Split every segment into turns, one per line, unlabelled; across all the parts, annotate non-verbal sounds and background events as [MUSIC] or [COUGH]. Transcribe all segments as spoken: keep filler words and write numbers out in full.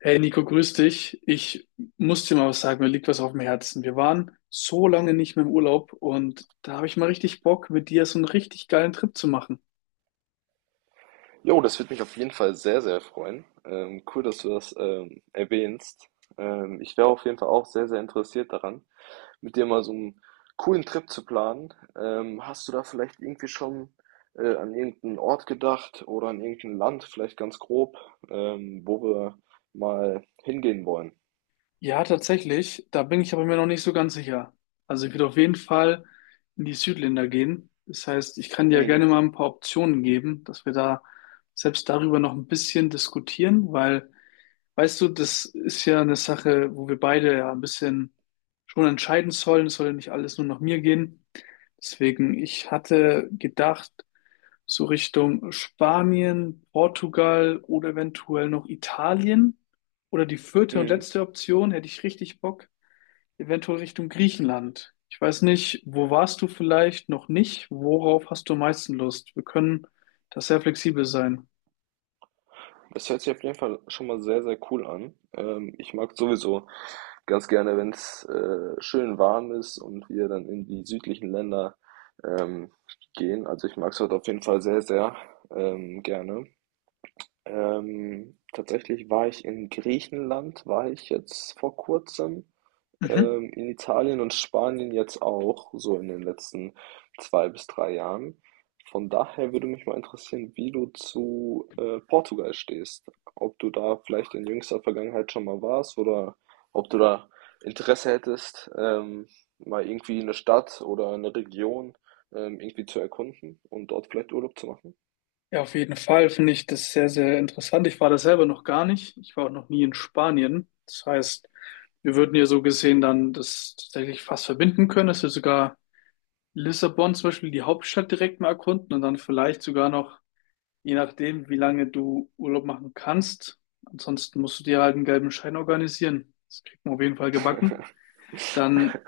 Hey Nico, grüß dich. Ich muss dir mal was sagen, mir liegt was auf dem Herzen. Wir waren so lange nicht mehr im Urlaub und da habe ich mal richtig Bock, mit dir so einen richtig geilen Trip zu machen.
Jo, das würde mich auf jeden Fall sehr, sehr freuen. Ähm, cool, dass du das ähm, erwähnst. Ähm, ich wäre auf jeden Fall auch sehr, sehr interessiert daran, mit dir mal so einen coolen Trip zu planen. Ähm, hast du da vielleicht irgendwie schon äh, an irgendeinen Ort gedacht oder an irgendein Land, vielleicht ganz grob, ähm, wo wir mal hingehen wollen?
Ja, tatsächlich, da bin ich aber mir noch nicht so ganz sicher. Also ich würde auf jeden Fall in die Südländer gehen. Das heißt, ich kann dir ja
Mhm.
gerne mal ein paar Optionen geben, dass wir da selbst darüber noch ein bisschen diskutieren, weil weißt du, das ist ja eine Sache, wo wir beide ja ein bisschen schon entscheiden sollen. Es soll ja nicht alles nur nach mir gehen. Deswegen, ich hatte gedacht, so Richtung Spanien, Portugal oder eventuell noch Italien. Oder die vierte und
Mhm.
letzte Option hätte ich richtig Bock, eventuell Richtung Griechenland. Ich weiß nicht, wo warst du vielleicht noch nicht? Worauf hast du am meisten Lust? Wir können da sehr flexibel sein.
Das hört sich auf jeden Fall schon mal sehr, sehr cool an. Ähm, ich mag sowieso ganz gerne, wenn es äh, schön warm ist und wir dann in die südlichen Länder ähm, gehen. Also ich mag es dort auf jeden Fall sehr, sehr ähm, gerne. Ähm, tatsächlich war ich in Griechenland, war ich jetzt vor kurzem,
Mhm.
ähm, in Italien und Spanien jetzt auch, so in den letzten zwei bis drei Jahren. Von daher würde mich mal interessieren, wie du zu äh, Portugal stehst. Ob du da vielleicht in jüngster Vergangenheit schon mal warst oder ob du da Interesse hättest, ähm, mal irgendwie eine Stadt oder eine Region ähm, irgendwie zu erkunden und dort vielleicht Urlaub zu machen.
Ja, auf jeden Fall finde ich das sehr, sehr interessant. Ich war da selber noch gar nicht. Ich war auch noch nie in Spanien. Das heißt, wir würden ja so gesehen dann das tatsächlich fast verbinden können, dass wir sogar Lissabon zum Beispiel, die Hauptstadt direkt mal erkunden und dann vielleicht sogar noch, je nachdem, wie lange du Urlaub machen kannst. Ansonsten musst du dir halt einen gelben Schein organisieren. Das kriegt man auf jeden Fall gebacken. Dann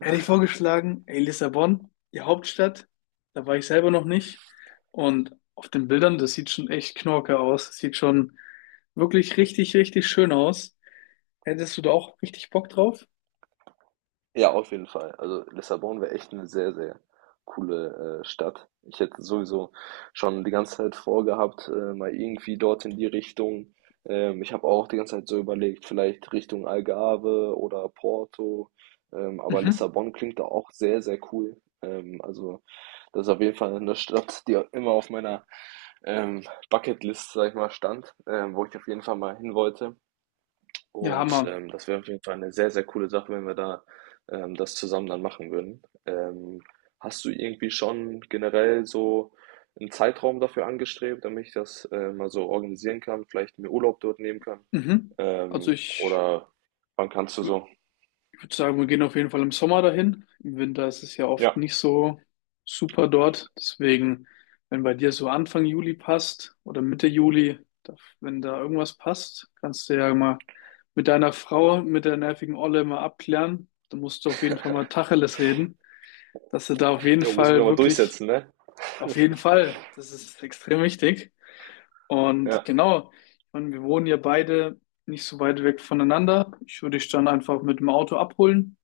hätte ich vorgeschlagen, ey, Lissabon, die Hauptstadt, da war ich selber noch nicht. Und auf den Bildern, das sieht schon echt knorke aus. Das sieht schon wirklich richtig, richtig schön aus. Hättest du da auch richtig Bock drauf?
Ja, auf jeden Fall. Also Lissabon wäre echt eine sehr, sehr coole äh, Stadt. Ich hätte sowieso schon die ganze Zeit vorgehabt, äh, mal irgendwie dort in die Richtung. Ähm, ich habe auch die ganze Zeit so überlegt, vielleicht Richtung Algarve oder Porto. Ähm, aber
Mhm.
Lissabon klingt da auch sehr, sehr cool. Ähm, also das ist auf jeden Fall eine Stadt, die immer auf meiner ähm, Bucketlist, sag ich mal, stand, ähm, wo ich auf jeden Fall mal hin wollte.
Ja,
Und
Hammer.
ähm, das wäre auf jeden Fall eine sehr, sehr coole Sache, wenn wir da ähm, das zusammen dann machen würden. Ähm, hast du irgendwie schon generell so einen Zeitraum dafür angestrebt, damit ich das äh, mal so organisieren kann, vielleicht mir Urlaub dort nehmen kann?
Mhm. Also
Ähm,
ich,
oder wann kannst du so?
Ich würde sagen, wir gehen auf jeden Fall im Sommer dahin. Im Winter ist es ja oft
Ja,
nicht so super dort. Deswegen, wenn bei dir so Anfang Juli passt oder Mitte Juli, da- wenn da irgendwas passt, kannst du ja mal mit deiner Frau, mit der nervigen Olle mal abklären. Da musst du auf jeden Fall mal Tacheles reden, dass du da auf jeden
jo, muss ich mir
Fall
mal
wirklich,
durchsetzen, ne?
auf jeden Fall, das ist [LAUGHS] extrem wichtig. Und
Ja.
genau, ich meine, wir wohnen ja beide nicht so weit weg voneinander. Ich würde dich dann einfach mit dem Auto abholen.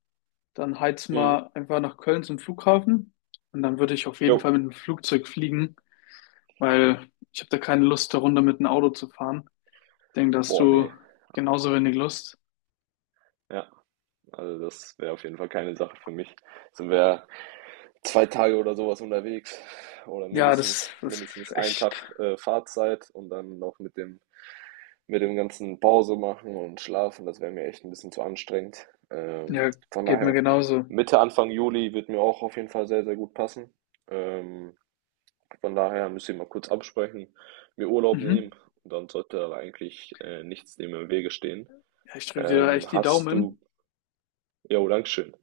Dann heiz
Mhm.
mal einfach nach Köln zum Flughafen und dann würde ich auf jeden Fall
Jo.
mit dem Flugzeug fliegen, weil ich habe da keine Lust, da runter mit dem Auto zu fahren. Ich denke, da hast
Boah,
du
nee.
genauso wenig Lust.
Ja, also das wäre auf jeden Fall keine Sache für mich. Sind wir zwei Tage oder sowas unterwegs oder
Ja, das,
mindestens
das
mindestens
ist
einen
echt,
Tag, äh, Fahrzeit und dann noch mit dem mit dem ganzen Pause machen und schlafen, das wäre mir echt ein bisschen zu anstrengend. Ähm,
ja,
von
geht mir
daher,
genauso.
Mitte, Anfang Juli wird mir auch auf jeden Fall sehr, sehr gut passen. Ähm, von daher müsst ihr mal kurz absprechen, mir Urlaub
Mhm.
nehmen und dann sollte da eigentlich, äh, nichts dem im Wege stehen.
Ja, ich drücke dir da echt
Ähm,
die
hast du
Daumen.
Ja, danke schön.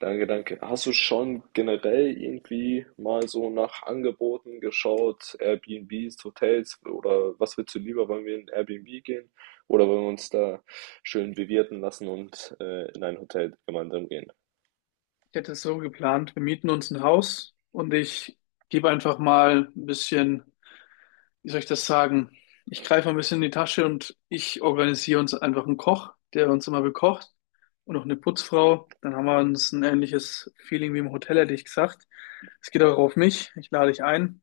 Danke, danke. Hast du schon generell irgendwie mal so nach Angeboten geschaut, Airbnbs, Hotels oder was willst du lieber? Wollen wir in Airbnb gehen oder wollen wir uns da schön bewirten lassen und äh, in ein Hotel gemeinsam gehen?
Ich hätte es so geplant, wir mieten uns ein Haus und ich gebe einfach mal ein bisschen, wie soll ich das sagen? Ich greife mal ein bisschen in die Tasche und ich organisiere uns einfach einen Koch, der uns immer bekocht und noch eine Putzfrau. Dann haben wir uns ein ähnliches Feeling wie im Hotel, hätte ich gesagt. Es geht auch auf mich. Ich lade dich ein.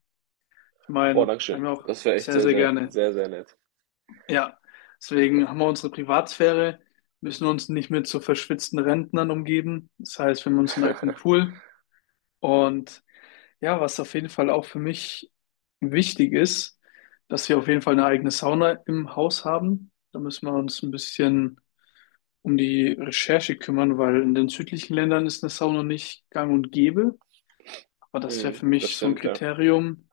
Ich
Boah,
meine, wir
Dankeschön.
haben ja auch
Das wäre echt
sehr,
sehr,
sehr
sehr,
gerne.
sehr, sehr nett.
Ja, deswegen haben wir unsere Privatsphäre, müssen uns nicht mit so verschwitzten Rentnern umgeben. Das heißt, wir haben unseren eigenen
[LAUGHS]
Pool und ja, was auf jeden Fall auch für mich wichtig ist, dass wir auf jeden Fall eine eigene Sauna im Haus haben. Da müssen wir uns ein bisschen um die Recherche kümmern, weil in den südlichen Ländern ist eine Sauna nicht gang und gäbe. Aber das wäre
Mhm,
für
das
mich so ein
stimmt, ja.
Kriterium,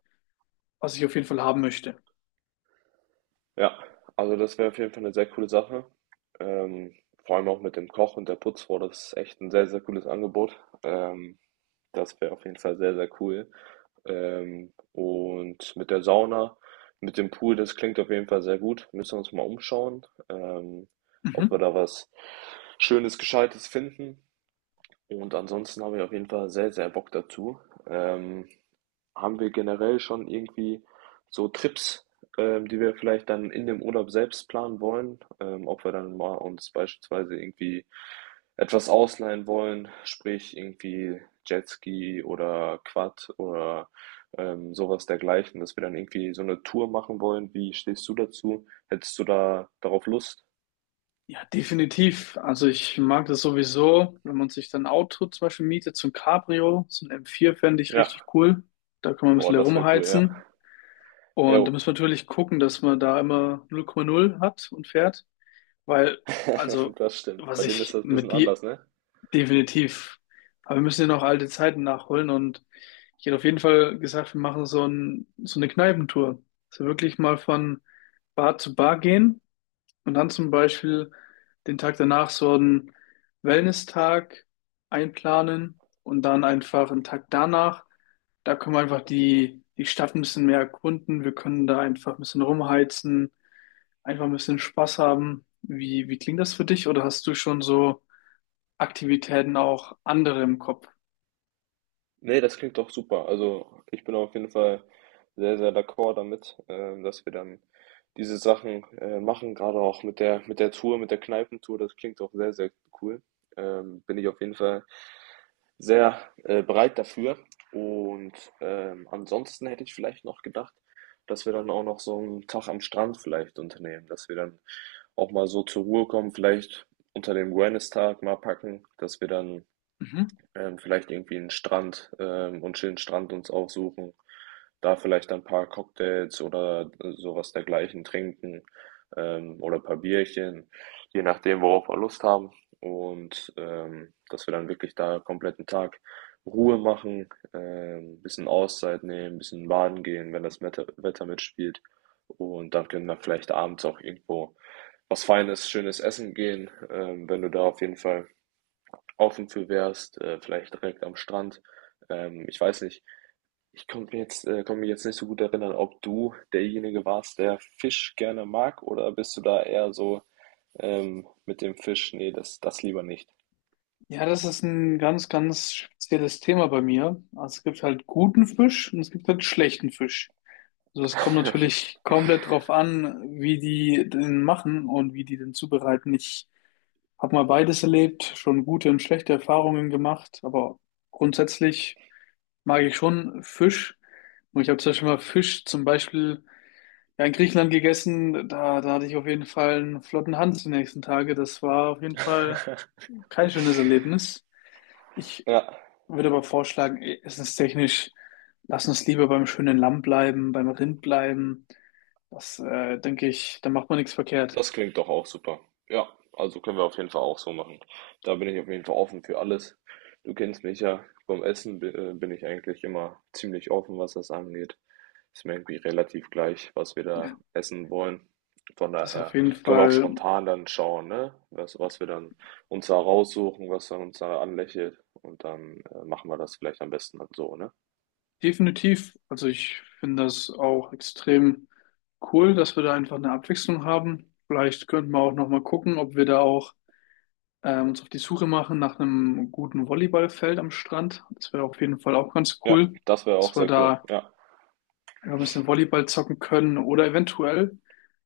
was ich auf jeden Fall haben möchte.
Ja, also das wäre auf jeden Fall eine sehr coole Sache. Ähm, Vor allem auch mit dem Koch und der Putzfrau, das ist echt ein sehr, sehr cooles Angebot. Ähm, Das wäre auf jeden Fall sehr, sehr cool. Ähm, und mit der Sauna, mit dem Pool, das klingt auf jeden Fall sehr gut. Müssen wir uns mal umschauen, ähm, ob wir
Mhm.
da was Schönes, Gescheites finden. Und ansonsten habe ich auf jeden Fall sehr, sehr Bock dazu. Ähm, Haben wir generell schon irgendwie so Trips, ähm, die wir vielleicht dann in dem Urlaub selbst planen wollen, ähm, ob wir dann mal uns beispielsweise irgendwie etwas ausleihen wollen, sprich irgendwie Jetski oder Quad oder ähm, sowas dergleichen, dass wir dann irgendwie so eine Tour machen wollen. Wie stehst du dazu? Hättest du da darauf Lust?
Ja, definitiv. Also ich mag das sowieso, wenn man sich dann ein Auto zum Beispiel mietet, so ein Cabrio, so ein m vier fände ich richtig
Ja.
cool. Da kann man ein
Oh,
bisschen
das wäre cool, ja.
herumheizen.
Jo,
Und da muss man natürlich gucken, dass man da immer null Komma null hat und fährt, weil,
[LAUGHS]
also,
das stimmt.
was
Bei denen ist
ich
das ein bisschen
mit die
anders, ne?
definitiv, aber wir müssen ja noch alte Zeiten nachholen und ich hätte auf jeden Fall gesagt, wir machen so ein, so eine Kneipentour. Also wirklich mal von Bar zu Bar gehen und dann zum Beispiel den Tag danach so einen Wellness-Tag einplanen und dann einfach einen Tag danach. Da können wir einfach die, die Stadt ein bisschen mehr erkunden. Wir können da einfach ein bisschen rumheizen, einfach ein bisschen Spaß haben. Wie, wie klingt das für dich? Oder hast du schon so Aktivitäten auch andere im Kopf?
Ne, das klingt doch super. Also, ich bin auf jeden Fall sehr, sehr d'accord damit, ähm, dass wir dann diese Sachen äh, machen, gerade auch mit der mit der Tour, mit der Kneipentour. Das klingt auch sehr, sehr cool. Ähm, bin ich auf jeden Fall sehr äh, bereit dafür. Und ähm, ansonsten hätte ich vielleicht noch gedacht, dass wir dann auch noch so einen Tag am Strand vielleicht unternehmen, dass wir dann auch mal so zur Ruhe kommen, vielleicht unter dem Wellness-Tag mal packen, dass wir dann
Mhm.
ähm, vielleicht irgendwie einen Strand, ähm und schönen Strand uns aufsuchen. Da vielleicht ein paar Cocktails oder äh, sowas dergleichen trinken, ähm, oder ein paar Bierchen, je nachdem, worauf wir Lust haben. Und, ähm, dass wir dann wirklich da einen kompletten Tag Ruhe machen, ähm, bisschen Auszeit nehmen, bisschen baden gehen, wenn das Wetter Wetter mitspielt. Und dann können wir vielleicht abends auch irgendwo was Feines, schönes essen gehen, ähm, wenn du da auf jeden Fall offen für wärst, äh, vielleicht direkt am Strand. Ähm, ich weiß nicht. Ich konnte mir jetzt, äh, konnte mich jetzt nicht so gut erinnern, ob du derjenige warst, der Fisch gerne mag, oder bist du da eher so ähm, mit dem Fisch? Nee, das, das lieber nicht.
Ja, das ist ein ganz, ganz spezielles Thema bei mir. Also es gibt halt guten Fisch und es gibt halt schlechten Fisch. Also es kommt natürlich komplett drauf an, wie die den machen und wie die den zubereiten. Ich habe mal beides erlebt, schon gute und schlechte Erfahrungen gemacht, aber grundsätzlich mag ich schon Fisch. Und ich habe zum Beispiel mal Fisch zum Beispiel ja, in Griechenland gegessen. Da, da hatte ich auf jeden Fall einen flotten Hans die nächsten Tage. Das war auf jeden Fall kein schönes Erlebnis. Ich
Ja,
würde aber vorschlagen, ist es ist technisch, lass uns lieber beim schönen Lamm bleiben, beim Rind bleiben. Das, äh, denke ich, da macht man nichts verkehrt.
das klingt doch auch super. Ja, also können wir auf jeden Fall auch so machen. Da bin ich auf jeden Fall offen für alles. Du kennst mich ja, beim Essen bi- äh, bin ich eigentlich immer ziemlich offen, was das angeht. Ist mir irgendwie relativ gleich, was wir da essen wollen. Von
Das ist auf
daher
jeden
können wir auch
Fall
spontan dann schauen, ne? Was, was wir dann uns da raussuchen, was dann uns da anlächelt. Und dann äh, machen wir das vielleicht am besten dann so, ne?
definitiv. Also ich finde das auch extrem cool, dass wir da einfach eine Abwechslung haben. Vielleicht könnten wir auch nochmal gucken, ob wir da auch äh, uns auf die Suche machen nach einem guten Volleyballfeld am Strand. Das wäre auf jeden Fall auch ganz
Ja,
cool,
das wäre auch
dass wir
sehr cool.
da
Ja.
ja, ein bisschen Volleyball zocken können oder eventuell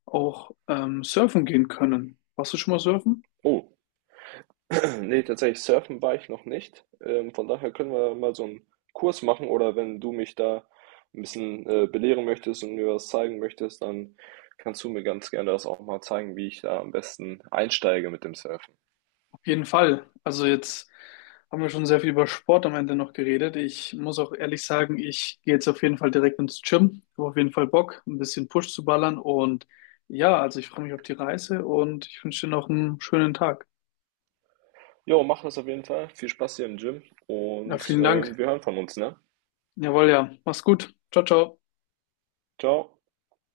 auch ähm, surfen gehen können. Warst du schon mal surfen?
Oh, [CLEARS THROAT] nee, tatsächlich surfen war ich noch nicht. Ähm, von daher können wir mal so einen Kurs machen oder wenn du mich da ein bisschen äh, belehren möchtest und mir was zeigen möchtest, dann kannst du mir ganz gerne das auch mal zeigen, wie ich da am besten einsteige mit dem Surfen.
Auf jeden Fall. Also jetzt haben wir schon sehr viel über Sport am Ende noch geredet. Ich muss auch ehrlich sagen, ich gehe jetzt auf jeden Fall direkt ins Gym. Habe auf jeden Fall Bock, ein bisschen Push zu ballern. Und ja, also ich freue mich auf die Reise und ich wünsche dir noch einen schönen Tag.
Jo, mach das auf jeden Fall. Viel Spaß hier im Gym
Ja,
und
vielen
ähm,
Dank.
wir hören von uns, ne?
Jawohl, ja. Mach's gut. Ciao, ciao.
Ciao.